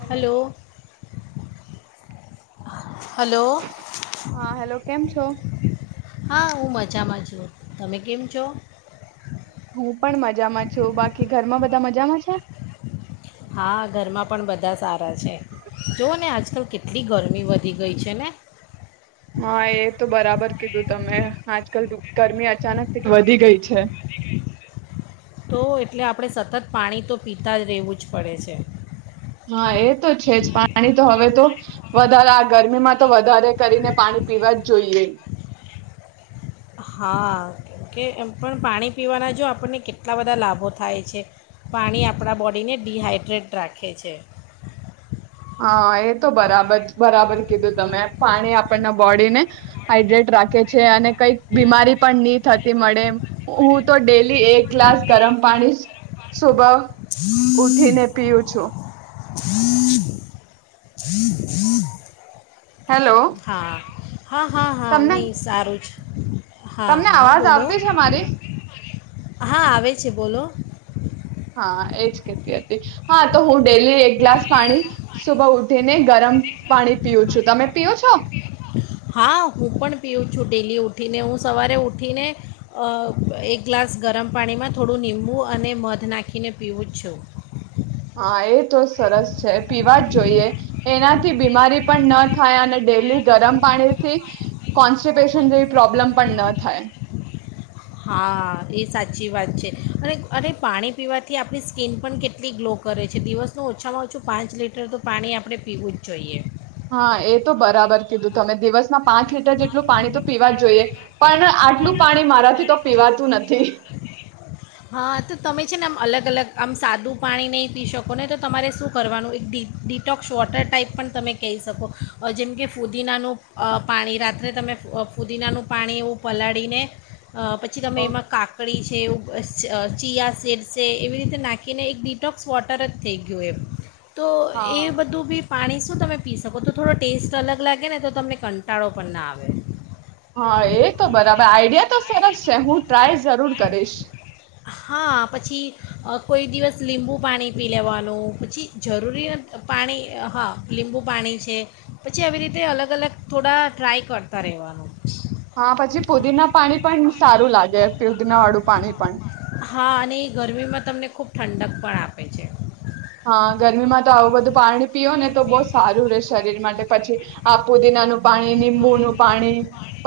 Hello hello. [inaudible] Hello હા hello કેમ છો? હા હું મજામાં છયો તમે કેમ છો? હમ. પણ મજામાં છો બાકી ઘરમાં બ ત મજામાં છે. હા ઘરમાં પણ બધા સારા છે જોઓને આજકાલ કેટલી ગરમી વધી ગઈ છે ને હા એ તો બરાબર કીધું તમે આજકાલ ગરમી અચાનકથી વધી ગઈ છે. તો એટલે આપણે સતત પાણી તો પીતા જ રહેવું જ પડે છે. હા એ તો છે જ પાણી તો હવે તો વધારે આ ગરમીમાં તો વધારે કરીને પાણી પીવા જ જોઈએ હા કે એમ પણ પાણી પીવાના જો આપણને કેટલા બધા લાભો થાય છે પાણી આપણા બોડીને ડડીહાઈડ્રેટ રાખે છે. હા એ તો બરાબર બરાબર કીધું તમે પાણી આપણના બોડીને હાઈડ્રેટ રાખે છે અને કંઈક બીમારી પણ નહી થતી મળે એમ હું તો ડેલી એક ગ્લાસ ગરમ પાણી સુબભ ઉઠીને પીવું છું. હેલો હા. હા હા હા તમને નહીં સારું જ હા તમને હા અવાજ બોલો આવતી છે મારી હા આવે છે બોલો હા એજ કતી હતી હા તો હું ડેલી એક ગ્લાસ પાણી સુભા ઉઠીને ગરમ પાણી પીવું છું તમે પીઓ છો હા હું પણ પીવું છું ડેલી ઉઠીને હું સવારે ઉઠીને એક ગ્લાસ ગરમ પાણીમાં થોડું નિબુ અને મધ નાખીને પીવું જ છું હા એ તો સરસ છે પીવા જ જોઈએ એનાથી બીમારી પણ ન થાય અને ડેલી ગરમ પાણીથી કોન્સ્ટિપેશન જેવી પ્રોબ્લેમ પણ ન થાય હા એ સાચી વાત છે અને અનેરે પાણી પીવાથી આપણી સ્કીિન પણ કેટલી ગ્લો કરે છે દિવસનું ઓછામાં ઓછું પાંચ લીટર તો પાણી આપણે પીવું જ જોઈએ હા એ તો બરાબર કીધું તમે દિવસમાં પાંચ લીટર જેટલું પાણી તો પીવા જ જોઈએ પણ આટલું પાણી મારાથી તો પીવાતું નથી હા તો તમે છે ને આમ અલગ-અલગ આમ સાદું પાણી નહીં પી શકો ને તો તમારે શું કરવાનું એક ડિટોક્સ વોટર ટાઈપ પણ તમે કહી શકો જેમ કે ફુદીનાનું પાણી રાત્રે તમે ફુદીનાનું પાણી એવું પલાળીને અ પછી તમે એમાં કાકડી એવું. ચીયા સીડસ એવી રીતે નાખીને એક ડિટોક્સ વોટર જ થઈ ગયું એમ. તો હા એ બધું બી પાણી શું તમે પી શકો તો થોડો ટેસ્ટ અલગ લાગે ને તો તમને કંટાળો પણ ના આવે. હા એ તો બરાબર આઈડિયા તો સરસ છે હું ટ્રાય જરૂર કરીશ. હા પછી કોઈ દિવસ લીંબુ પાણી પી લેવાનું પછી જરૂરી પાણી હા લીંબુ પાણી છે પછી આવી રીતે અલગ અલગ થોડા ટ્રાય કરતાં રહેવાનું. હા પછી ફૂદીના પાણી પણ સારું લાગે. ધી ના વાળું પાણી-પાણી હા અને એ ગરમીમાં તમને ખૂબ ઠંડક પણ આપે છે. હા ગરમીમાં તો આવું બધું પાણી પીઓ ને તો બહું સારું રે શરીર માટે પછી આ ફૂદીના નું પાણી નિબુનું પાણી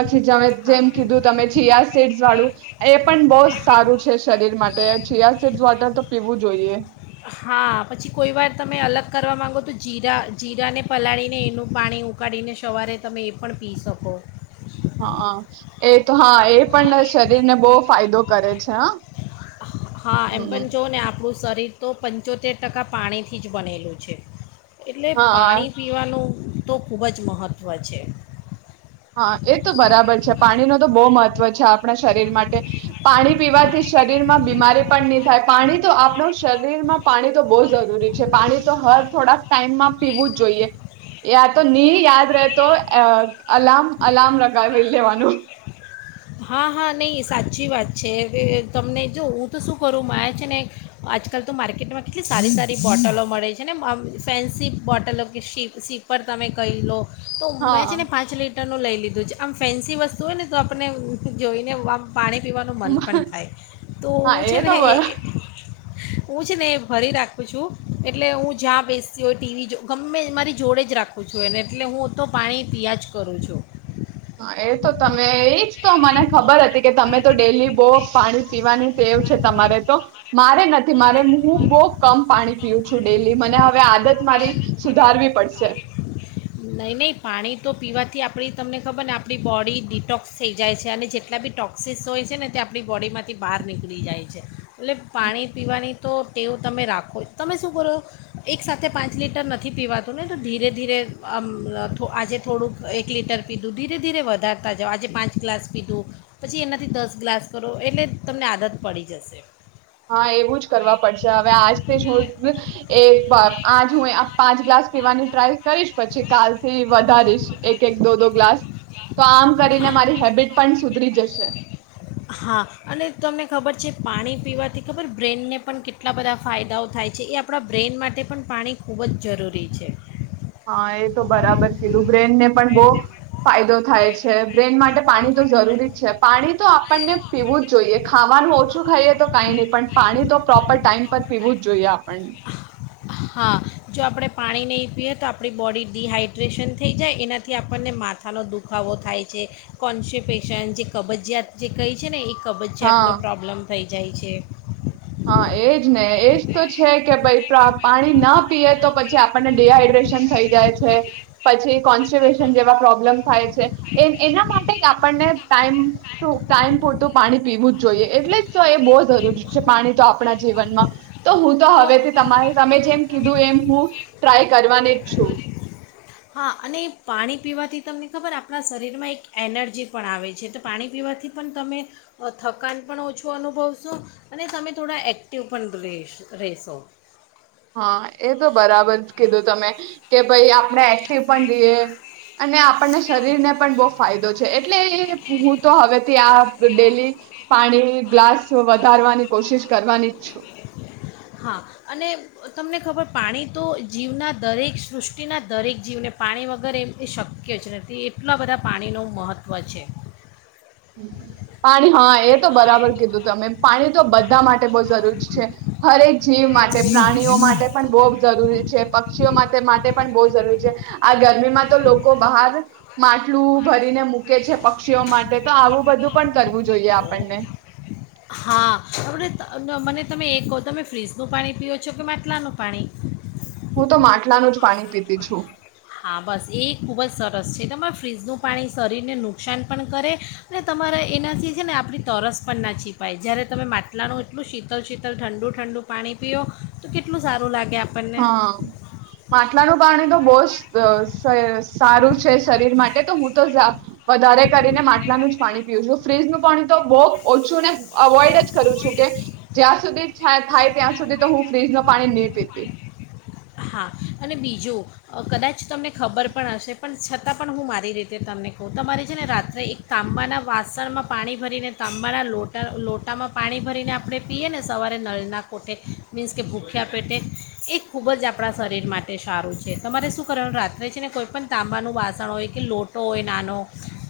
પછી જમે હા જેમ કીધું તમે ચીયા સીડસ તો પછી એ પણ બહુ સારું છે. શરીર માટે છિયા સીટ વોટર તો પીવું જોઈએ. હા પછી કોઈ વાર તમે અલગ કરવા માગો તો જીરા જીરાને પલાળીને એનું પાણી ઉકાળીને સવારે તમે એ પણ પી શકો. હા એ તો હા એ પણ શરીર ને બહુ ફાયદો કરે છે હો. હા એમ પણ જો ને આપડું શરીર તો પંચોતેર ટકા પાણીથી જ બનેલું છે. એટલે હા પાણી પીવાનું તો ખૂબ જ મહત્ત્વ છે. હા એ તો બરાબર છે પાણી ન તો બહુ મહત્વ છે આપણા શરીર માટે પાણી પીવાથી શરીરમાં બીમારી પણ નહી થાય પાણી તો આપણું શરીરમાં પાણી તો બહુ જરૂરી છે. પાણી તો હર થોડાક ટાઈમમાં પીવું જ જોઈએ એ તો નહી યાદ રહેતો અ અલાર્મ અલાર્મ લગાઈ લેવાનું હા હા નહીં સાચી વાત છે તમને જો હું તો શું કરું મા આવે છે ને આજકાલ તો માર્કેટમાં કેટલી સારી સારી બોટલો મળે છે ને ફેન્સી બોટલો કે સી સીપર તમે કહી લો તો હા મેં છે ને પાંચ લીટરનું લઈ લીધું. આમ ફેન્સી વસ્તુ હોય ને તો આપણે જોઈને વા પાણી પીવાનું મન પણ થાય તો હા હું એ છે તો ને બર હું છે ને એ ભરી રાખું છું, એટલે હું જ્યાં બેસતી હોય ટીવી જો ગમે મારી જોડે જ રાખું છું, એને એટલે હું તો પાણી પિયાં જ કરું છું. હા એ તો તમે એ જ તો મને ખબર હતી કે તમે તો ડેલી બો પાણી પીવાની તેવું છે તમારે તો મારે ન થી મારે હું બહુ કમ પાણી પીઉ છું ડેલી મને આપ હવે આદત મારી સુધારવી પડશે. નહીં નહીં પાણી તો પીવાથી આપણી તમને ખબર ને આપણી બોડી ડિટોક્સ થઈ જાય છે અને જેટલા બી ટોક્સિસ હોય છે ને તે આપણી બોડીમાંથી બહાર નીકળી જાય છે. એટલે પાણી પીવાની તો તેવું તમે રાખો તમે શું કરો એક સાથે પાંચ લીટર નથી પીવાતું ને તો ધીરે ધીરે મ આજે થોડુંક એક લીટર પીધું ધીરે ધીરે વધારતા જાઓ, આજે પાંચ ગ્લાસ પીધું પછી એનાથી દસ ગ્લાસ કરો એટલે તમને આદત પડી જશે. હા એવું જ કરવા પડશે હવે આજથી હું એ આજ હું પાંચ ગ્લાસ પીવાની ટ્રાય કરીશ. પછી કાલથી વધારીશ એક એક દો દો ગ્લાસ તો આમ કરીને મારી હેબિટ પણ સુધરી જશ [unintelligible] હા અને તમને ખબર છે પાણી પીવાથી ખબર બ્રેનને પણ કેટલા બધા ફાયદાઓ થાય છે, એ આપણા બ્રેન માટે પણ પાણી ખૂબ જ જરૂરી છે. હા એ તો બરાબર કીધું બ્રેનને પણ બહુ ફાયદો થાય બ્રેન માટે પાણી તો જરૂરી જ છે પાણી તો આપણને પીવું જ જોઈએ, ખાવાનું ઓછું ખાઈએ તો કઈ નહી પણ પાણી તો પ્રોપર ટાઈમ પર પીવું જ જોઈએ આપણને. હા જો આપણે પાણી નહીં પીએ તો આપણી બોડી ડીહાઈડ્રેશન થઈ જાય એનાથી આપણને માથાનો દુખાવો થાય છે કોન્સેપેશન જે કબજીયાત જે કઈ છે ને એ હા કબજિયાતનો પ્રોબ્લેમ થઈ જાય છે. હા એજ ને એજ તો છે કે ભઈ પ્રા પાણી ના પીએ તો પછી આપણને ડીહાઈડ્રેશન થઈ જાય છે, પછી કોન્સ્બેશન જેવા પ્રોબ્લેમ થાય છે, એના માટે જ આપણને ટાઈમ ટુ ટાઈમ પૂરતું પાણી પીવું જ જોઈએ એટલે જ તો એ બહુ જરૂરી પાણી તો આપણા જીવનમાં તો હું તો હવેથી તમારે તમે જેમ કીધું એમ હું ટ્રાય કરવાની [unintelligible] હા અને પાણી પીવાથી તમને ખબર આપણાં શરીરમાં એક એનર્જી પણ આવે છે તો પાણી પીવાથી પણ તમે થકાન પણ ઓછું અનુભવશો અને તમે થોડા એક્ટિવ પણ રેહ રેહશો. હા એ તો બરાબર જ કીધું તમે કે ભાઈ આપણે પણ રેઅ અને આપણને શરીર ને પણ બ ફાયદો છે એટલે હું તો હવેથી આ ડેલી પાણી ગ્લાસ વધારવાની કોશિશ કરવાની જ છું. હા અને તમને ખબર પાણી તો જીવના દરેક સૃષ્ટિના દરેક જીવને પાણી વગર એમથી શક્ય જ નથી એટલા બધા પાણીનું મહત્ત્વ છે. [inaudible] પાણી હા એ તો બરાબર કીધું તમે પાણી તો બધા માટે બહુ જરૂરી છે હરેક જીવ માટે પ્રાણીઓ માટે પણ બવ જરૂરી છે. પક્ષીઓ માટે માટે પણ મૂકે છે પક્ષીઓ માટે. આવું વધુ પણ કરવું જોઈએ આપણને. હા આપણે ત- મને તમે એ કહો તમે ફ્રીજનું પાણી પીઓ છો કે માટલાનું પાણી? હું તો માટલાનું જ પાણી પીતી છું. હા બસ એ ખૂબ જ સરસ છે તમારે ફ્રીજનું પાણી શરીરને નુકસાન પણ કરે, અને તમારા એનાથી છે ને આપણી તરસ પણ ના છીપાય જ્યારે તમે માટલાનું એટલું શીતલ શીતલ ઠંડુ ઠંડુ પાણી પીઓ, તો કેટલું સારું લાગે આપ હા. માટલાનું કારણી તો બહુ સારું છે શરીર માટે તો હું તો જા વધારે કરીને માટલાનું જ પાણી પીવ છું ફ્રીજનું પાણી તો બહુ ઓછું ને અવોઈડ જ કરું છું કે, જ્યાં સુધી થાય ત્યાં સુધી તો હું ફ્રીજ ન પાણી નહીં પીતી. હા, અને બીજું કદાચ તમને ખબર પણ હશે. પણ છતાં પણ હું મારી રીતે તમને કહું તમારી છે ને રાત્રે એક તાંબાના વાસણમાં પાણી ભરીને તાંબાના લોટા લોટામાં પાણી ભરીને આપણે પીએ ને સવારે નળના કોઠે, મીન્સ કે ભૂખ્યા પેટે, એ ખૂબ જ આપણે આપણા શરીર માટે સારું છે તમારે શું કરવાનું રાત્રે છે ને કોઈ પણણ તાંબાનું વાસણ હોય કે લોટો હોય નાનો.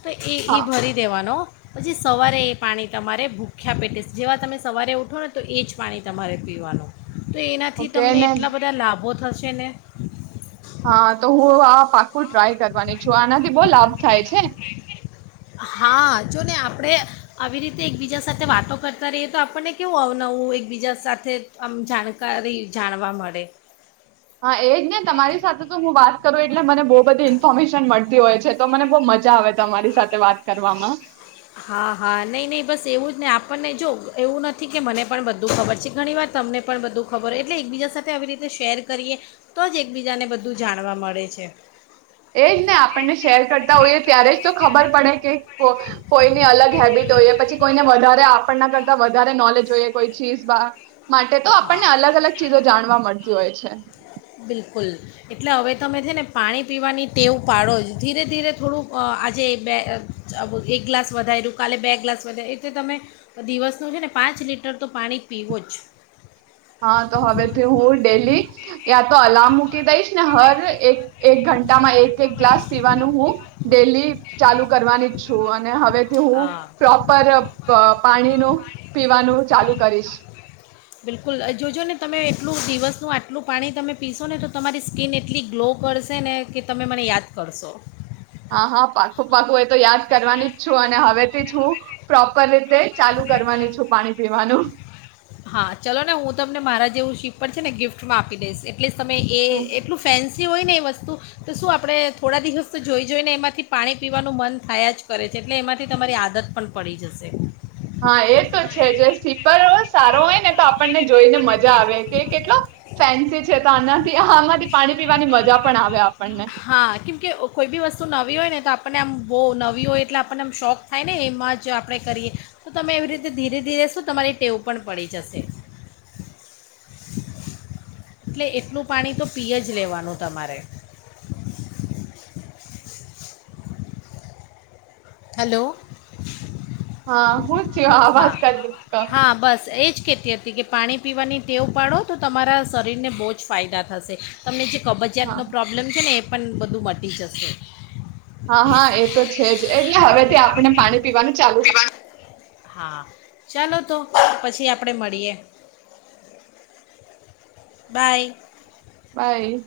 તો એ એ હા ભરી દેવાનો. પછી સવારે એ પાણી તમારે ભૂખ્યા પેટે જેવા તમે સવારે ઉઠો ને તો એ જ પાણી તમારે પીવાનું. તો એનાથી ઓકે તમને ને એટલા બધા લાભો છેને હા તો હું આ પાકું ટ્રાય કરવાની છું આનાથી લાભ થાય છે હા જોને આપ આપણે આવી રીતે એકબીજા સાથે વાતો કરતા રહીએ તો આપણને કેવું અવનવું એકબીજા સાથે આમ જાણકારી જાણવા મળે હા એ જ. તમારી સાથે તો હું બાર કરૂ એટલે મને બ બધી ઇન્ફોર્મેશન મળતી હોય છે તો મને બહુ મજા આવે તમારી સાથે વાત કરવામાં હા હા નહીં નહીં બસ એવું જ નહીં આપણને જો એવું નથી કે મને પણ બધું ખબર છે, ઘણીવાર તમને પણ બધું ખબર હો એટલે એકબીજા સાથે આવી રીતે શેર કરીએ તો જ એકબીજાને બધું જાણવા મળે છે. એજ ને આપણને શેર કરતા હોઈએ ત્યારે જ તો ખબર પડે કે કોઈ ની અલગ હેબિટ હોઈએ પછી કોઈને વધારે આપણના કરતા વધારે નોલેજ હોઈએ કોઈ ચીઝ માટે તો હા આપણને અલગ અલગ ચીજો જાણવા મળશે. જોય છે. બિલકુલ એટલે હવે તમે છે ને પાણી પીવાની ટેવ પાડો જ. ધીરે ધીરે થોડું આજે બે એક ગ્લાસ વધાર્યું કાલે બે ગ્લાસ વધાર એટલે તમે દિવસનું છે ને પાંચ લીટર તો પાણી પીવો જ. હા તો હવેથી હું ડેલી યા તો અલામ મૂકી દઈશને હર એક એક ઘંટામાં એક એક ગ્લાસ પીવાનું હું ડેલી ચાલુ કરવાની જ છું અન ન હવેથી હું હા પ્રોપર પાણી ન પીવાનું ચાલુ કરીશ બિલકુલ જોજો ને તમે એટલું દિવસનું આટલું પાણી તમે પીશો ને તો તમારી સ્કીિન એટલી ગ્લો કરશે ને કે તમે મને યાદ કરશો. હા હા પાકું પાકું એ તો યાદ કરવાની જ છું અને હવેથી જ હું પ્રોપર રીતે ચાલુ કરવાની છું પાણી પીવાનું. હા ચાલો ને હું તમને મારા જેવું સીપ પર છે ને ગિફ્ટમાં આપી દઈશ. એટલે તમે હમ એટલું ફેન્સી હોય ને એ વસ્ તુ તો શું આપણે થોડા દિવસ તો જોઈ જોઈને એમાંથી પાણી પીવાનું મન થયા જ કરે છે એટલે એમાંથી તમારી આદત પણ પડી જશે. હા એ તો છે જે સ્વીપર હો સારો હોય ને તો આપણને જોઈને મજા આવે કે કેટલો ફેન્સી છે તો આનાથી આમાંથી પાણી પીવાની મજા પણ આવે. આપણને હા કેમ કે કોઈ બી વસ્તુ નવી હોય ને તો આપણને આમ બહુ નવી હોય એટલે આપણને આમ શોખ થાય ને એમાં જ આપણે કરીએ. તો તમે એવી રીતે ધીરે ધીરે શું તમારી ટેવું પણ પડી જશે. એટલે એટલું પાણી તો પીય જ લેવાનું તમારે. હાલો. હા હું આવાજ કર દુ કા. કેતી હતી કે પાણી પીવાની ટેવ ઉપાડો તો તમારા શરીરને બહુ જ ફાયદા થશે. તમને જે કબજિયાત હા નો પ્રોબ્લેમ છે ને પણ બધું મટી જશે. હા હા એ તો છે જ. એટલે હવે તે આપણે પાણી પીવાનું ચાલુ હા ચાલો તો પછી આપણેે મળીએ. બાય. બાય